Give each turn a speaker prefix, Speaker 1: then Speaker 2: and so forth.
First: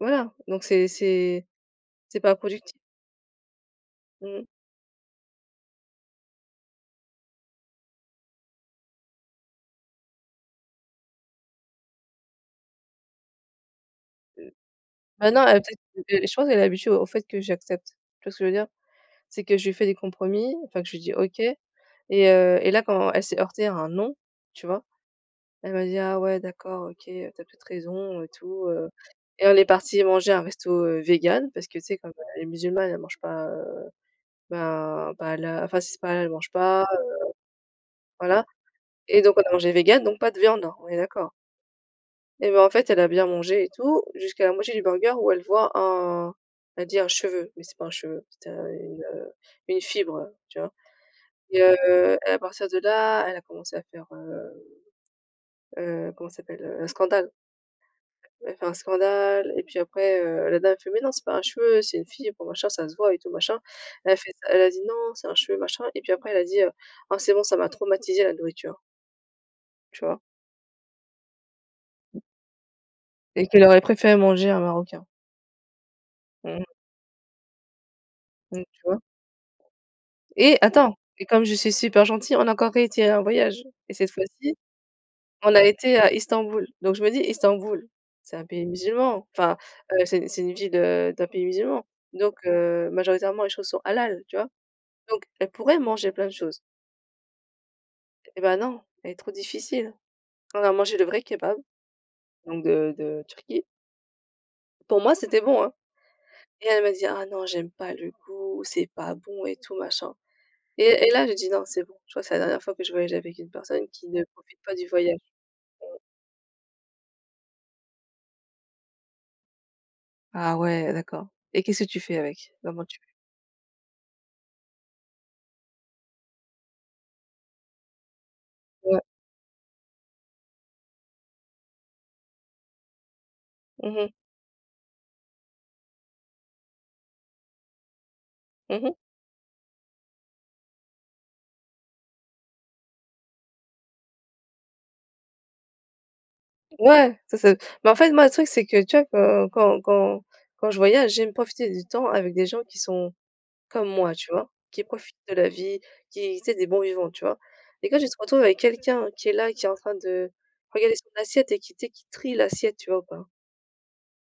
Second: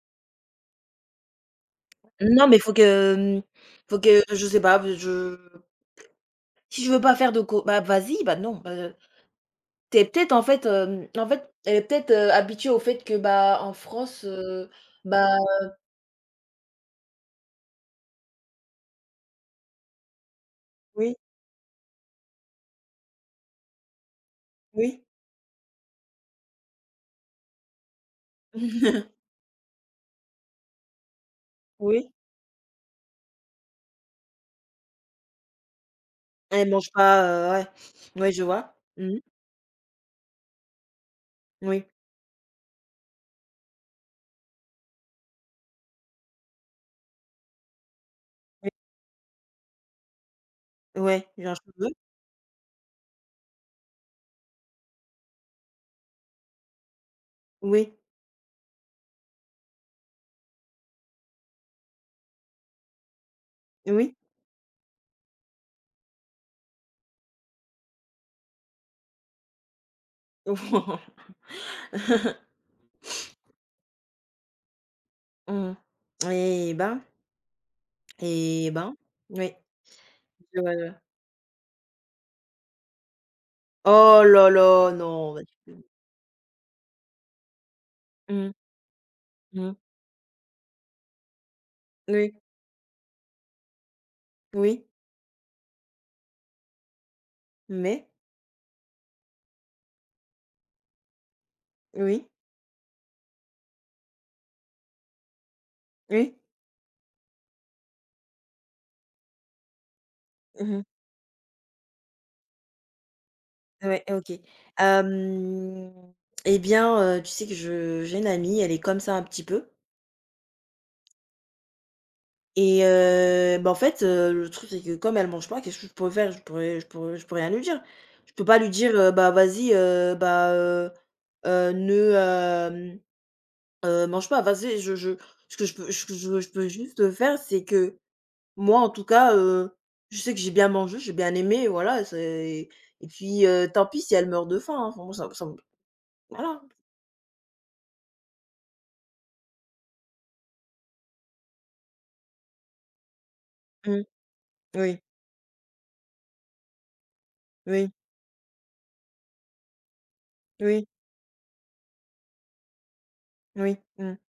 Speaker 1: Voilà. Donc c'est c'est c'est pas
Speaker 2: Non, mais
Speaker 1: producti
Speaker 2: faut que, mmh, faut que
Speaker 1: Mmh.
Speaker 2: je sais pas, pe je Si je veux pas faire de co bah, vas-y, bah, non, bah, heu. Tu es peut-être en fait, hem en fait, elle est peut-être, heu, habituée au fait que, bah, en France,
Speaker 1: Heu
Speaker 2: heu, bah,
Speaker 1: bah, non, elle a
Speaker 2: heu
Speaker 1: peut-être, heu, de je pense qu'elle est habituée au fait que j'accepte, tu vois ce que je veux dire? C'est que je lui fais des compromis, enfin, que je lui dis
Speaker 2: Oui.
Speaker 1: OK et heu, et là quand elle s'est heurtée à un «non», tu vois,
Speaker 2: Oui.
Speaker 1: elle m'a dit: «Ah ouais d'accord OK, heu, tu as peut être raison et tout, heu», et on est parties manger un resto, heu, végan, parce que tu sais,
Speaker 2: Oui.
Speaker 1: comme elle est musulmane elle mange pas, heu, bah, bah, là enfin, si c'est pas halal elle mange
Speaker 2: Elle
Speaker 1: pas,
Speaker 2: mange
Speaker 1: heu
Speaker 2: pas, heu ouais oui je
Speaker 1: voilà.
Speaker 2: vois, mmh.
Speaker 1: Et donc on a mangé végan, donc pas de viande, on est d'accord?
Speaker 2: Oui.
Speaker 1: Et bah en fait, elle a bien mangé et tout jusqu'à la moitié du burger où elle voit un elle dit un cheveu, mais c'est pas un cheveu, c'était un
Speaker 2: Oui
Speaker 1: une, heu, une fibre, heu, tu vois?
Speaker 2: Ouais, «J'ai un
Speaker 1: Et
Speaker 2: cheveu».
Speaker 1: heu, et à partir de là, elle a commencé à faire, heu, heu, comment ça s'appelle? Heu, un scandale.
Speaker 2: Oui.
Speaker 1: Elle a fait un scandale et puis après, heu, la dame elle fait: «Mais non, c'est pas un cheveu, c'est une fibre, machin, ça se voit et tout, machin.»
Speaker 2: Oui.
Speaker 1: Elle fait ça elle a dit: «Non, c'est un cheveu, machin.» et puis après elle a dit: «Oh c'est bon, ça m'a traumatisée, la nourriture». Tu vois? Et qu'elle aurait préféré manger un marocain.
Speaker 2: Mmh mh,
Speaker 1: Mmh mh.
Speaker 2: eh ben!
Speaker 1: Mmh,
Speaker 2: Eh
Speaker 1: tu
Speaker 2: ben!
Speaker 1: vois?
Speaker 2: Moui.
Speaker 1: Et attends:
Speaker 2: je
Speaker 1: et comme je suis super gentille on a encore réitéré un voyage et cette
Speaker 2: Oh là
Speaker 1: fois-ci
Speaker 2: là! Non, vas-y.
Speaker 1: on a
Speaker 2: [unintelligible]
Speaker 1: été à Istanbul. Donc je me dis: «Istanbul, c'est un pays
Speaker 2: Mmh.
Speaker 1: musulman, enfin, heu, c'est c'est une ville, heu, d'un pays musulman». Donc,
Speaker 2: Oui.
Speaker 1: heu, majoritairement les choses sont halal, tu vois?
Speaker 2: Oui.
Speaker 1: Donc, elle pourrait manger plein de choses.
Speaker 2: Mais?
Speaker 1: Eh bah non, elle est trop difficile. Quand on a mangé le vrai kebab,
Speaker 2: Oui.
Speaker 1: donc de de Turquie pour moi c'était bon, hein.
Speaker 2: Oui.
Speaker 1: Et elle m'a dit: «Ah non j'aime pas le goût, c'est pas bon et tout, machin»
Speaker 2: Mmh mh.
Speaker 1: et et là j'ai dit: «Non, c'est bon». Tu vois? «C'est la dernière fois que je voyage avec une personne
Speaker 2: Ouais,
Speaker 1: qui ne
Speaker 2: OK.
Speaker 1: profite pas du voyage».
Speaker 2: Hem, eh bien, heu, tu sais que je j'ai une amie, elle est comme ça un petit peu
Speaker 1: Ah ouais, d'accord. Et qu'est-ce que tu fais avec?
Speaker 2: et
Speaker 1: Comment tu
Speaker 2: heu, bah en fait, heu, le truc, c'est que comme elle mange pas, qu'est-ce que je pourrais faire? Je pourrais je pourrais je peux rien lui dire. Je peux pas lui dire,
Speaker 1: Ouais.
Speaker 2: heu: «Bah vas-y, heu, bah, heu, heu, ne, hem,
Speaker 1: Mmh
Speaker 2: heu,
Speaker 1: mh.
Speaker 2: mange pas». Vas-y, je je ce que je peux ce que je veux je peux juste faire, c'est que, moi
Speaker 1: Mmh
Speaker 2: en
Speaker 1: mh.
Speaker 2: tout cas, heu, je sais que j'ai bien mangé, j'ai bien aimé, voilà, c'est et puis, heu, tant pis, si elle meurt de faim, hein enfin, moi ça m ça m voilà.
Speaker 1: Ouais, ça c'est mais en fait, moi le truc c'est que, tu vois quand quand quand quand je voyage, j'aime profiter du temps avec des gens qui sont comme
Speaker 2: Mmh.
Speaker 1: moi, tu vois? Qui
Speaker 2: Oui.
Speaker 1: profitent de la vie, qui tu sais des bons vivants, tu vois?
Speaker 2: Oui.
Speaker 1: Et quand tu te retrouves avec quelqu'un qui est là et qui est en train de
Speaker 2: Oui.
Speaker 1: regarder son assiette et qui, tu sais, qui trie l'assiette, tu vois ou pas?
Speaker 2: Oui, mmh.